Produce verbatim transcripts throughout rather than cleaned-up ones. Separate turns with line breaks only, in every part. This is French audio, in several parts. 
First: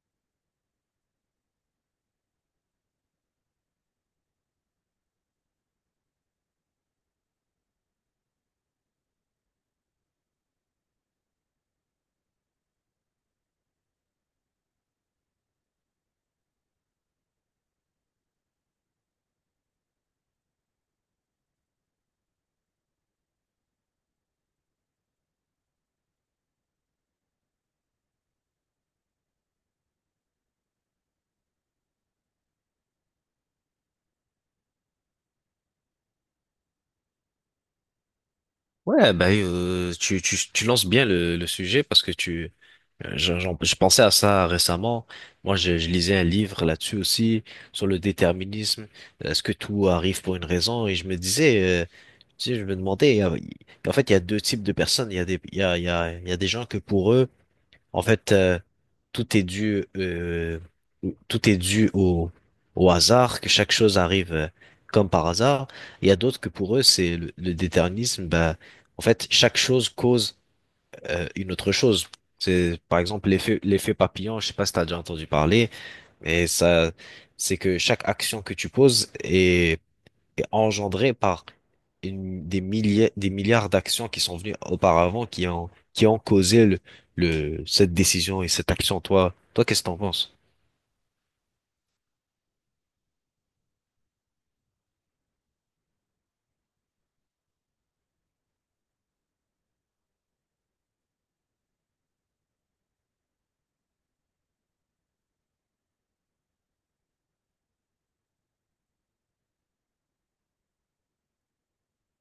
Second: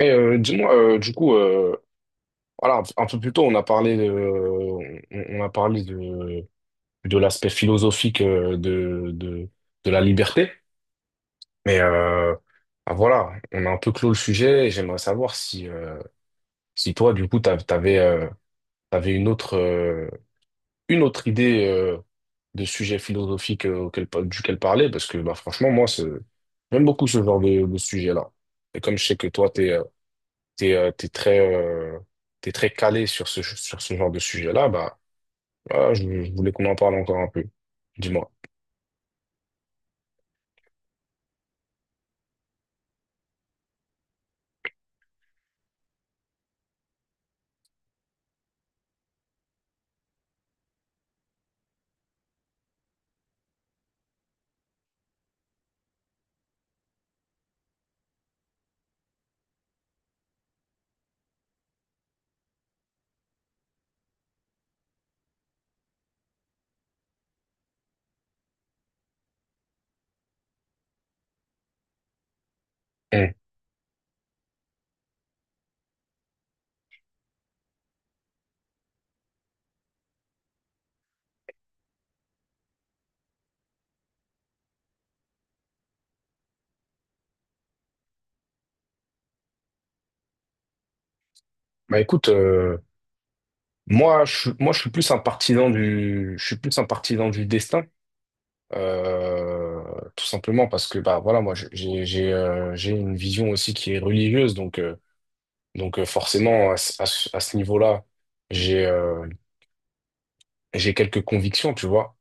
Et euh, dis-moi, euh, du coup, euh, voilà, un peu plus tôt, on a parlé de, on, on a parlé de, de l'aspect philosophique euh, de, de, de la liberté. Mais euh, ah, voilà, on a un peu clos le sujet et j'aimerais savoir si, euh, si toi, du coup, t'av- t'avais, euh, t'avais une autre, euh, une autre idée euh, de sujet philosophique euh, auquel, pa- duquel parler, parce que bah, franchement, moi, c'est- j'aime beaucoup ce genre de, de sujet-là. Et comme je sais que toi, tu es t'es, euh, t'es très, euh, t'es très calé sur ce, sur ce genre de sujet-là, bah, voilà, je, je voulais qu'on en parle encore un peu. Dis-moi.
Ouais, bah, euh, tu, tu, tu lances bien le, le sujet parce que tu, euh, j'en- j'en- je pensais à ça récemment. Moi, je, je lisais un livre là-dessus aussi, sur le déterminisme. Est-ce que tout arrive pour une raison? Et je me disais, euh, tu sais, je me demandais, euh, en fait, il y a deux types de personnes. Il y a des, il y a, il y a, il y a des gens que pour eux, en fait, euh, tout est dû, euh, tout est dû au, au hasard, que chaque chose arrive euh, comme par hasard. Il y a d'autres que pour eux, c'est le, le déterminisme. Bah, en fait, chaque chose cause euh, une autre chose. C'est par exemple
Hmm.
l'effet l'effet papillon. Je sais pas si t'as déjà entendu parler, mais ça, c'est que chaque action que tu poses est engendré par une- des milliers, des milliards d'actions qui sont venues auparavant, qui ont, qui ont causé le, le- cette décision et cette action. Toi, toi, qu'est-ce que t'en penses?
Bah, écoute, euh, moi, je, suis- moi, je suis plus un partisan du, je suis plus un partisan du destin. euh, Tout simplement parce que, bah, voilà, moi, je- j'ai, j'ai, euh, j'ai une vision aussi qui est religieuse, donc, euh, donc, euh, forcément, à, ce- à ce à ce niveau-là, j'ai, euh, j'ai quelques convictions, tu vois.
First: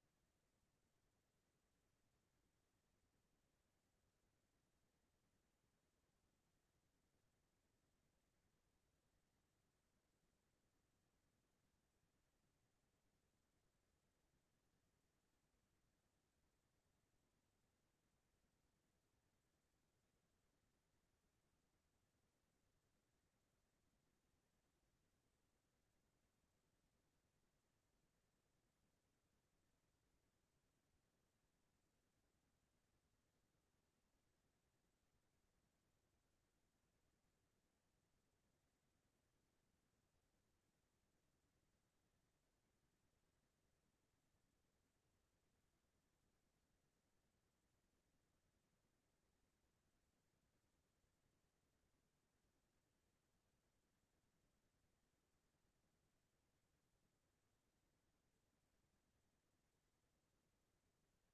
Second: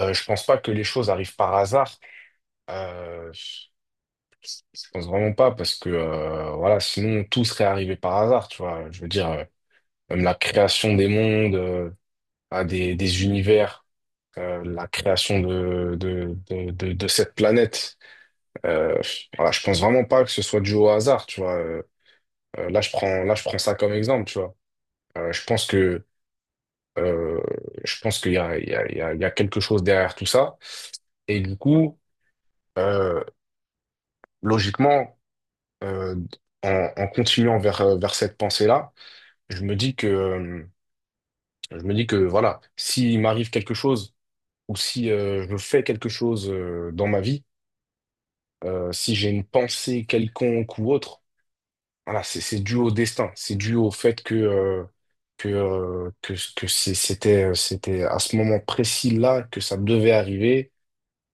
Euh, je pense pas que les choses arrivent par hasard. Euh, Je pense vraiment pas parce que euh, voilà, sinon tout serait arrivé par hasard, tu vois. Je veux dire, euh, même la création des mondes, euh, à des, des univers, euh, la création de, de, de, de, de cette planète. Euh, voilà, je pense vraiment pas que ce soit dû au hasard, tu vois. Euh, euh, là, je prends, là, je prends ça comme exemple, tu vois. Euh, je pense que euh, je pense qu'il y a, il y a, il y a, il y a quelque chose derrière tout ça. Et du coup, euh, logiquement, euh, en en continuant vers, euh, vers cette pensée-là. je me dis que, euh, je me dis que voilà, s'il m'arrive quelque chose ou si euh, je fais quelque chose euh, dans ma vie, euh, si j'ai une pensée quelconque ou autre, voilà, c'est c'est dû au destin, c'est dû au fait que, euh, que, euh, que, que c'est- c'était, c'était à ce moment précis-là que ça devait arriver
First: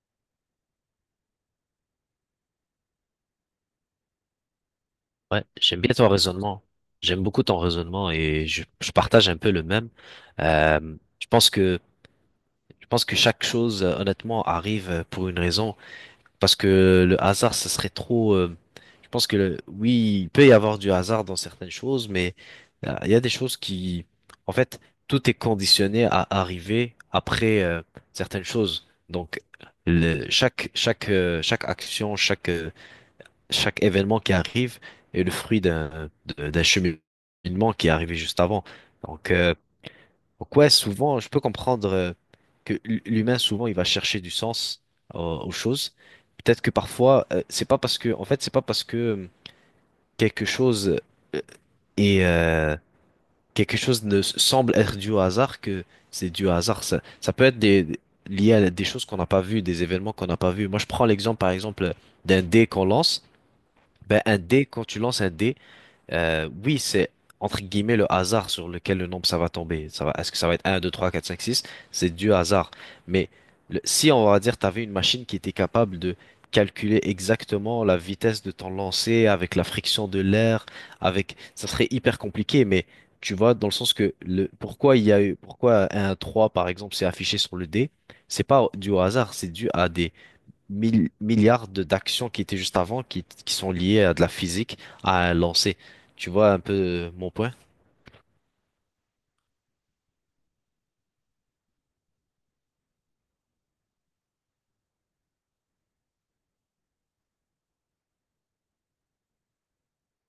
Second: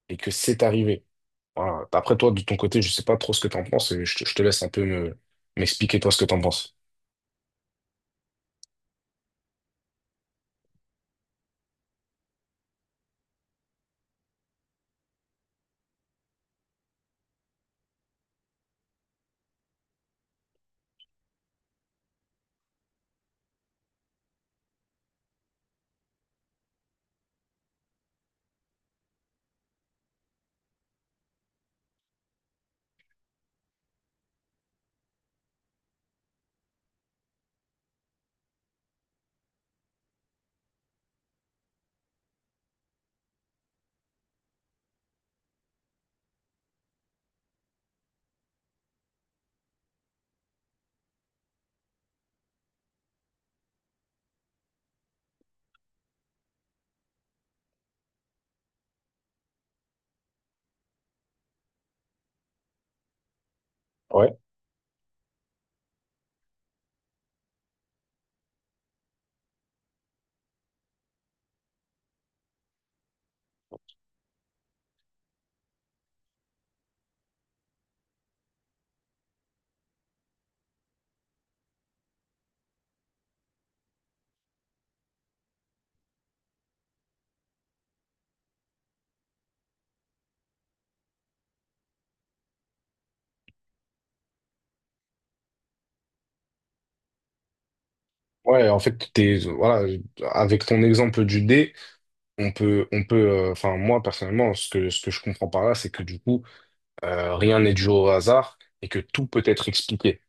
et que c'est arrivé. Voilà. Après toi, de ton côté, je sais pas trop ce que tu en penses et je te, je te laisse un peu me,
Ouais, j'aime bien
m'expliquer
ton
toi ce que tu en
raisonnement.
penses.
J'aime beaucoup ton raisonnement et je, je partage un peu le même. Euh, je pense que je pense que chaque chose, euh, honnêtement, arrive euh, pour une raison. Parce que le hasard, ce serait trop. euh, Je pense que le- oui, il peut y avoir du hasard dans certaines choses, mais euh, il y a des choses qui, en fait, tout est conditionné à arriver après euh, certaines choses. Donc, le- chaque chaque euh, chaque action, chaque euh, chaque événement qui arrive est le fruit d'un de- d'un cheminement qui est arrivé juste avant. Donc, euh, donc ouais, souvent, je peux comprendre euh, que l- l'humain souvent il va chercher du sens aux, aux choses. Peut-être que parfois, euh, c'est pas parce que, en fait, c'est pas parce que quelque chose euh, et euh, quelque chose ne s- semble être dû au hasard que c'est dû au hasard. Ça, ça peut être des, lié à des choses qu'on n'a pas vues, des événements qu'on n'a pas vus. Moi, je prends l'exemple, par exemple, d'un dé qu'on lance. Ben,
Ouais,
un dé, quand tu lances un dé, euh, oui, c'est entre guillemets le hasard sur lequel le nombre ça va tomber. Ça va, est-ce que ça va être un, deux, trois, quatre, cinq, six? C'est du hasard. Mais le- si on va dire, tu avais une machine qui était capable de calculer exactement la vitesse de ton lancer avec la friction de l'air, avec, ça serait hyper compliqué, mais tu vois, dans le sens que le, pourquoi il y a eu, pourquoi un trois par exemple c'est affiché sur le dé, c'est pas dû au hasard, c'est dû à des mille- milliards de- d'actions qui étaient juste avant, qui, qui sont liées à de la physique, à un lancer. Tu vois un peu mon point?
ouais, En fait, t'es, voilà, avec ton exemple du dé, On peut, on peut, euh, enfin, moi, personnellement, ce que, ce que je comprends par là, c'est que du coup, euh, rien n'est dû au hasard et que tout peut être expliqué.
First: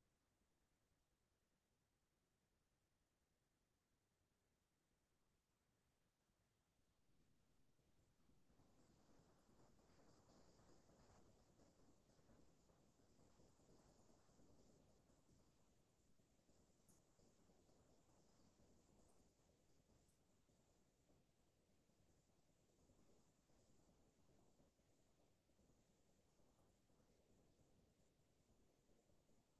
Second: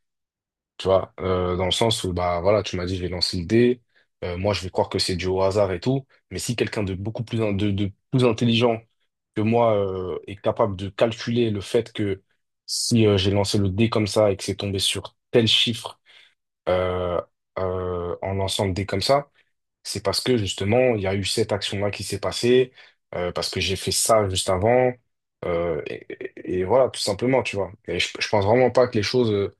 Tu vois, euh, dans le sens où, bah, voilà, tu m'as dit, je vais lancer le dé, euh, moi, je vais croire que c'est dû au hasard et tout, mais si quelqu'un de beaucoup plus, in- de, de plus intelligent que moi, euh, est capable de calculer le fait que si, euh, j'ai lancé le dé comme ça et que c'est tombé sur tel chiffre, euh, euh, en lançant le dé comme ça, c'est parce que justement, il y a eu cette action-là qui s'est passée, euh, parce que j'ai fait ça juste avant, euh, et, et- et voilà, tout simplement, tu vois. Et je, je pense vraiment pas que les choses euh,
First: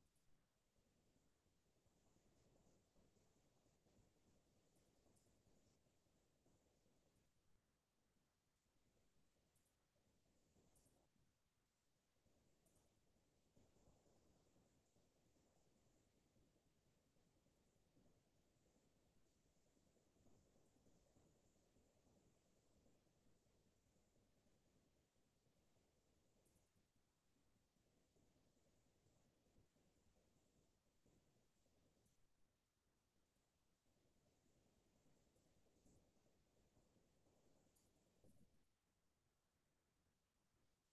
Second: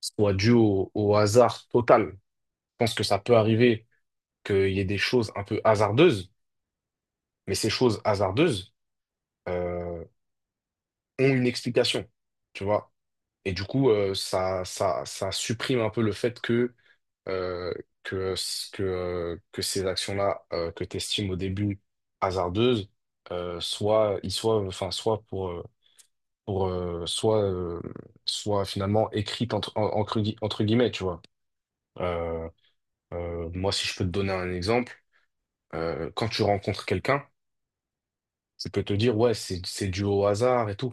soient dues au, au hasard total. Je pense que ça peut arriver qu'il y ait des choses un peu hasardeuses, mais ces choses hasardeuses, euh, ont une explication, tu vois. Et du coup, euh, ça, ça, ça supprime un peu le fait que euh, que, ce- que, euh, que ces actions-là euh, que tu estimes au début hasardeuses, euh, soit, ils soient, enfin, soit pour, euh, pour euh, soit, euh, soit finalement écrites entre, en- entre, gui- entre guillemets, tu vois. Euh, euh, Moi, si je peux te donner un exemple, euh, quand tu rencontres quelqu'un, tu peux te dire, ouais, c'est, c'est dû au hasard et tout.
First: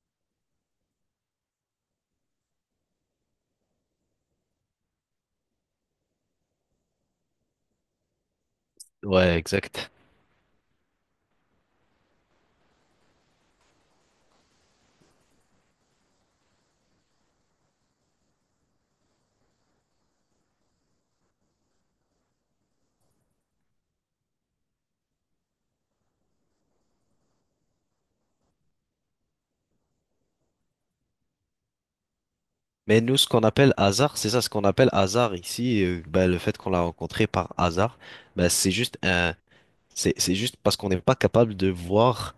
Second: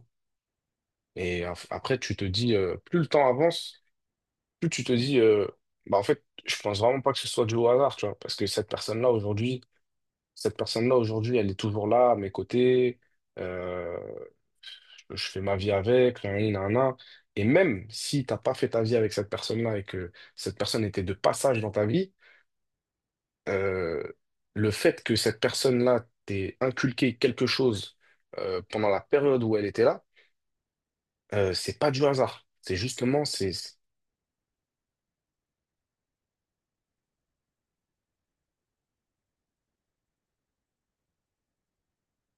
Et af- après, tu te dis, euh, plus le temps avance, plus tu te dis, euh, bah, en fait, je pense vraiment pas que ce soit dû au hasard, tu vois, parce que cette personne-là,
Ouais,
aujourd'hui,
exact.
cette personne-là, aujourd'hui, elle est toujours là, à mes côtés, euh, je, je fais ma vie avec, nan, nan, nan. Et même si t'as pas fait ta vie avec cette personne-là et que cette personne était de passage dans ta vie, euh, le fait que cette personne-là t'ait inculqué quelque chose euh, pendant la période où elle était là, euh, c'est pas du hasard. C'est
Mais nous,
justement,
ce qu'on
c'est... c'est-
appelle hasard, c'est ça, ce qu'on appelle hasard ici, euh, ben, le fait qu'on l'a rencontré par hasard, ben, c'est juste un, c'est, c'est juste parce qu'on n'est pas capable de voir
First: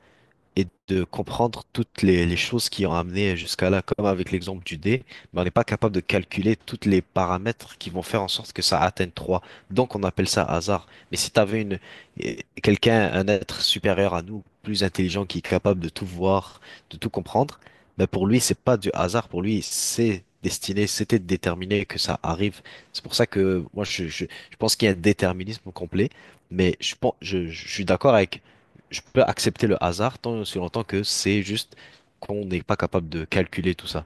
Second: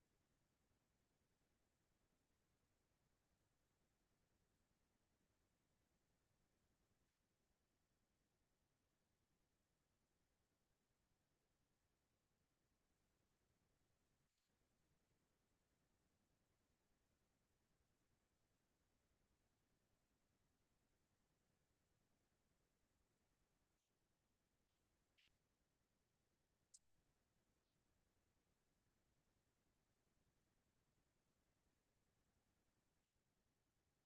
et de comprendre toutes les, les choses qui ont amené jusqu'à là, comme avec l'exemple du dé, mais on n'est pas capable de calculer toutes les paramètres qui vont faire en sorte que ça atteigne trois. Donc on appelle ça hasard. Mais si tu avais une, eh, quelqu'un, un être supérieur à nous, plus intelligent, qui est capable de tout voir, de tout comprendre, ben pour lui, c'est pas du hasard, pour lui, c'est destiné, c'était déterminé que ça arrive. C'est pour ça que moi, je, je, je pense qu'il y a un déterminisme complet, mais je, pense, je, je suis d'accord avec je peux accepter le hasard tant et aussi longtemps que c'est juste qu'on n'est pas capable de calculer tout ça.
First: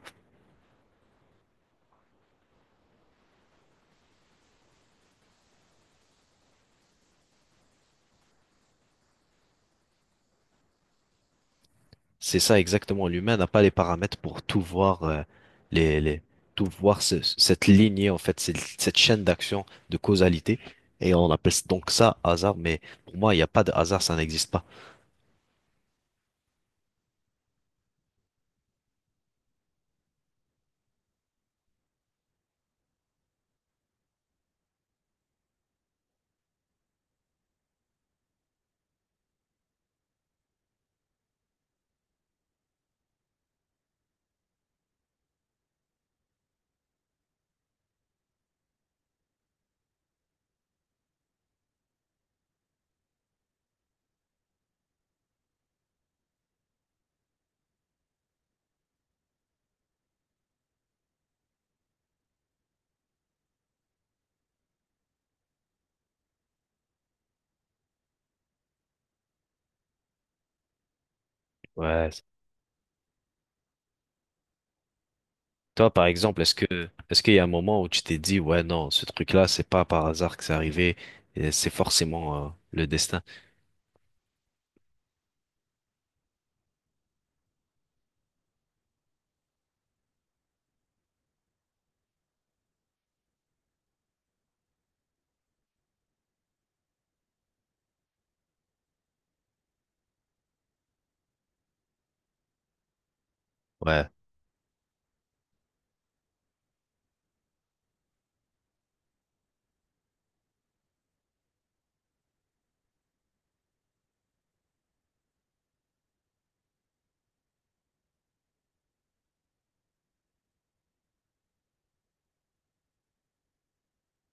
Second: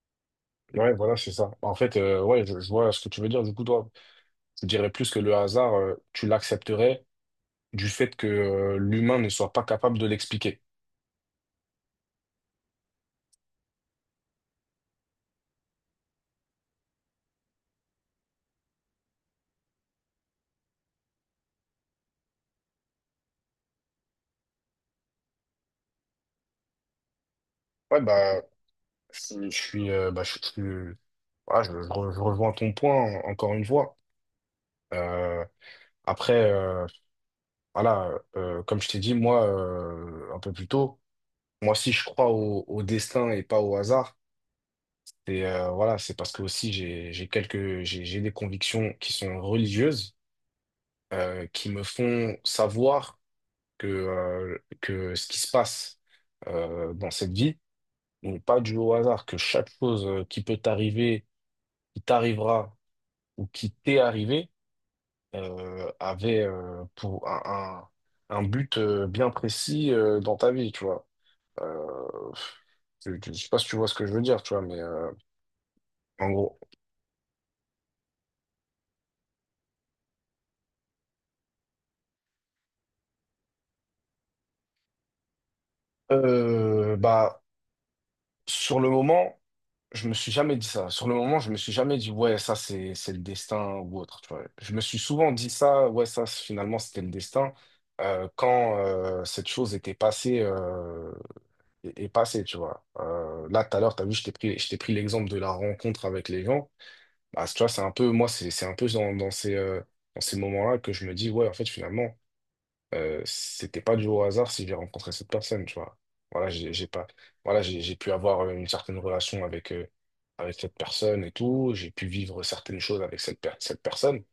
Ouais, voilà, c'est ça. En fait, euh, ouais, je, je vois ce que tu veux dire. Du coup, toi, je dirais plus que le hasard, euh, tu l'accepterais du fait que euh, l'humain ne soit pas capable de l'expliquer.
C'est ça exactement. L'humain n'a pas les paramètres pour tout voir, euh, les, les- tout voir ce- cette lignée, en fait, cette, cette chaîne d'action de causalité. Et on appelle donc ça hasard, mais pour moi, il n'y a pas de hasard, ça n'existe pas.
Ouais, bah, je, je suis, euh, bah, je, je- voilà, je- je re- je rejoins ton point en- encore une fois. Euh, après, euh, voilà, euh, comme je t'ai dit, moi, euh, un peu plus tôt, moi, si je crois au, au destin et pas au hasard, c'est euh, voilà, c'est parce que aussi j'ai, j'ai quelques, j'ai, j'ai des convictions qui sont religieuses, euh, qui me font savoir que, euh, que ce qui se passe euh, dans cette vie n'est pas dû au hasard, que chaque chose euh, qui peut t'arriver, qui t'arrivera ou qui t'est arrivé euh, avait euh, pour un, un, un but euh, bien précis euh, dans ta vie, tu vois. Euh,
Ouais.
je ne sais pas si tu vois ce que je veux dire, tu vois, mais euh,
Toi, par
en
exemple,
gros.
est-ce que est-ce qu'il y a un moment où tu t'es dit, ouais, non, ce truc-là, c'est pas par hasard que c'est arrivé, et c'est forcément euh, le destin.
Euh, bah, sur le moment, je me suis jamais dit ça. Sur le moment, je me suis jamais dit, ouais, ça, c'est, c'est le destin ou autre, tu vois. Je me suis souvent dit ça, ouais, ça, c'est- finalement, c'était le destin, euh, quand euh, cette chose était passée. euh, et, et passer, tu vois. Euh, là, tout à l'heure, tu as
Ouais,
vu, je t'ai pris, je t'ai pris l'exemple de la rencontre avec les gens. Bah, tu vois, c'est un peu, moi, c'est c'est un peu dans, dans ces, euh, dans ces moments-là que je me dis, ouais, en fait, finalement, euh, c'était pas du au hasard si j'ai rencontré cette personne, tu vois. Voilà, j'ai j'ai pas, voilà, j'ai j'ai pu avoir euh, une certaine relation avec, euh, avec cette personne et tout, j'ai pu vivre certaines choses avec cette, per- cette personne.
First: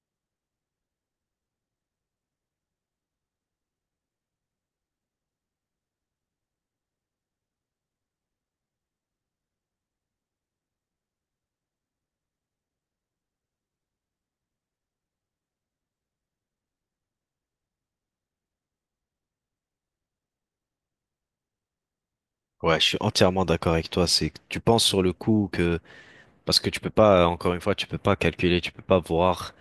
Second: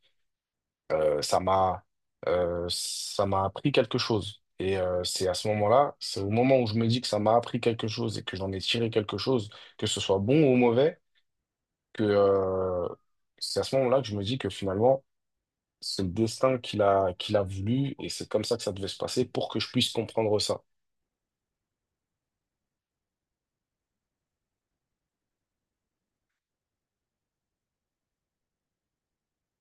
Euh, ça m'a euh, Ça m'a appris quelque chose. Et euh, c'est à ce moment-là, c'est au moment où je me dis que ça m'a appris quelque chose et que j'en ai tiré quelque chose, que ce soit bon ou mauvais, que euh, c'est à ce moment-là que je me dis que finalement, c'est le destin qu'il a, qu'il a voulu et c'est comme ça que ça devait se passer pour que je puisse comprendre ça.
ouais, je suis entièrement d'accord avec toi. C'est que tu penses sur le coup que parce que tu peux pas, encore une fois, tu peux pas calculer, tu peux pas voir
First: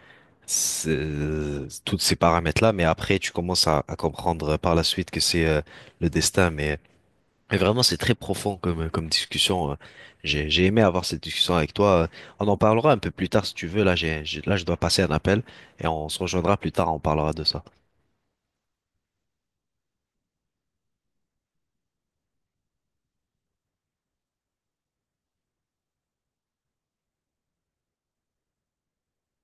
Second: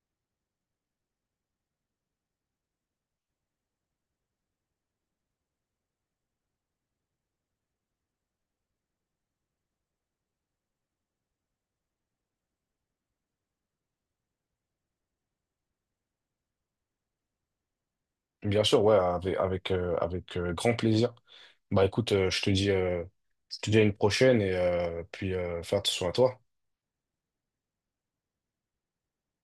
c'est- tous ces paramètres-là, mais après, tu commences à, à comprendre par la suite que c'est euh, le destin. Mais, mais vraiment, c'est très profond comme, comme discussion. euh. J'ai, j'ai aimé avoir cette discussion avec toi. euh. On en parlera un peu plus tard si tu veux. Là, j'ai, j'ai- là, je dois passer un appel et on se rejoindra plus tard. On parlera de ça.
Bien sûr, ouais, avec, avec, euh, avec euh, grand plaisir. Bah écoute, euh, je te dis, euh, je te dis à une prochaine et euh, puis euh, faire attention à toi.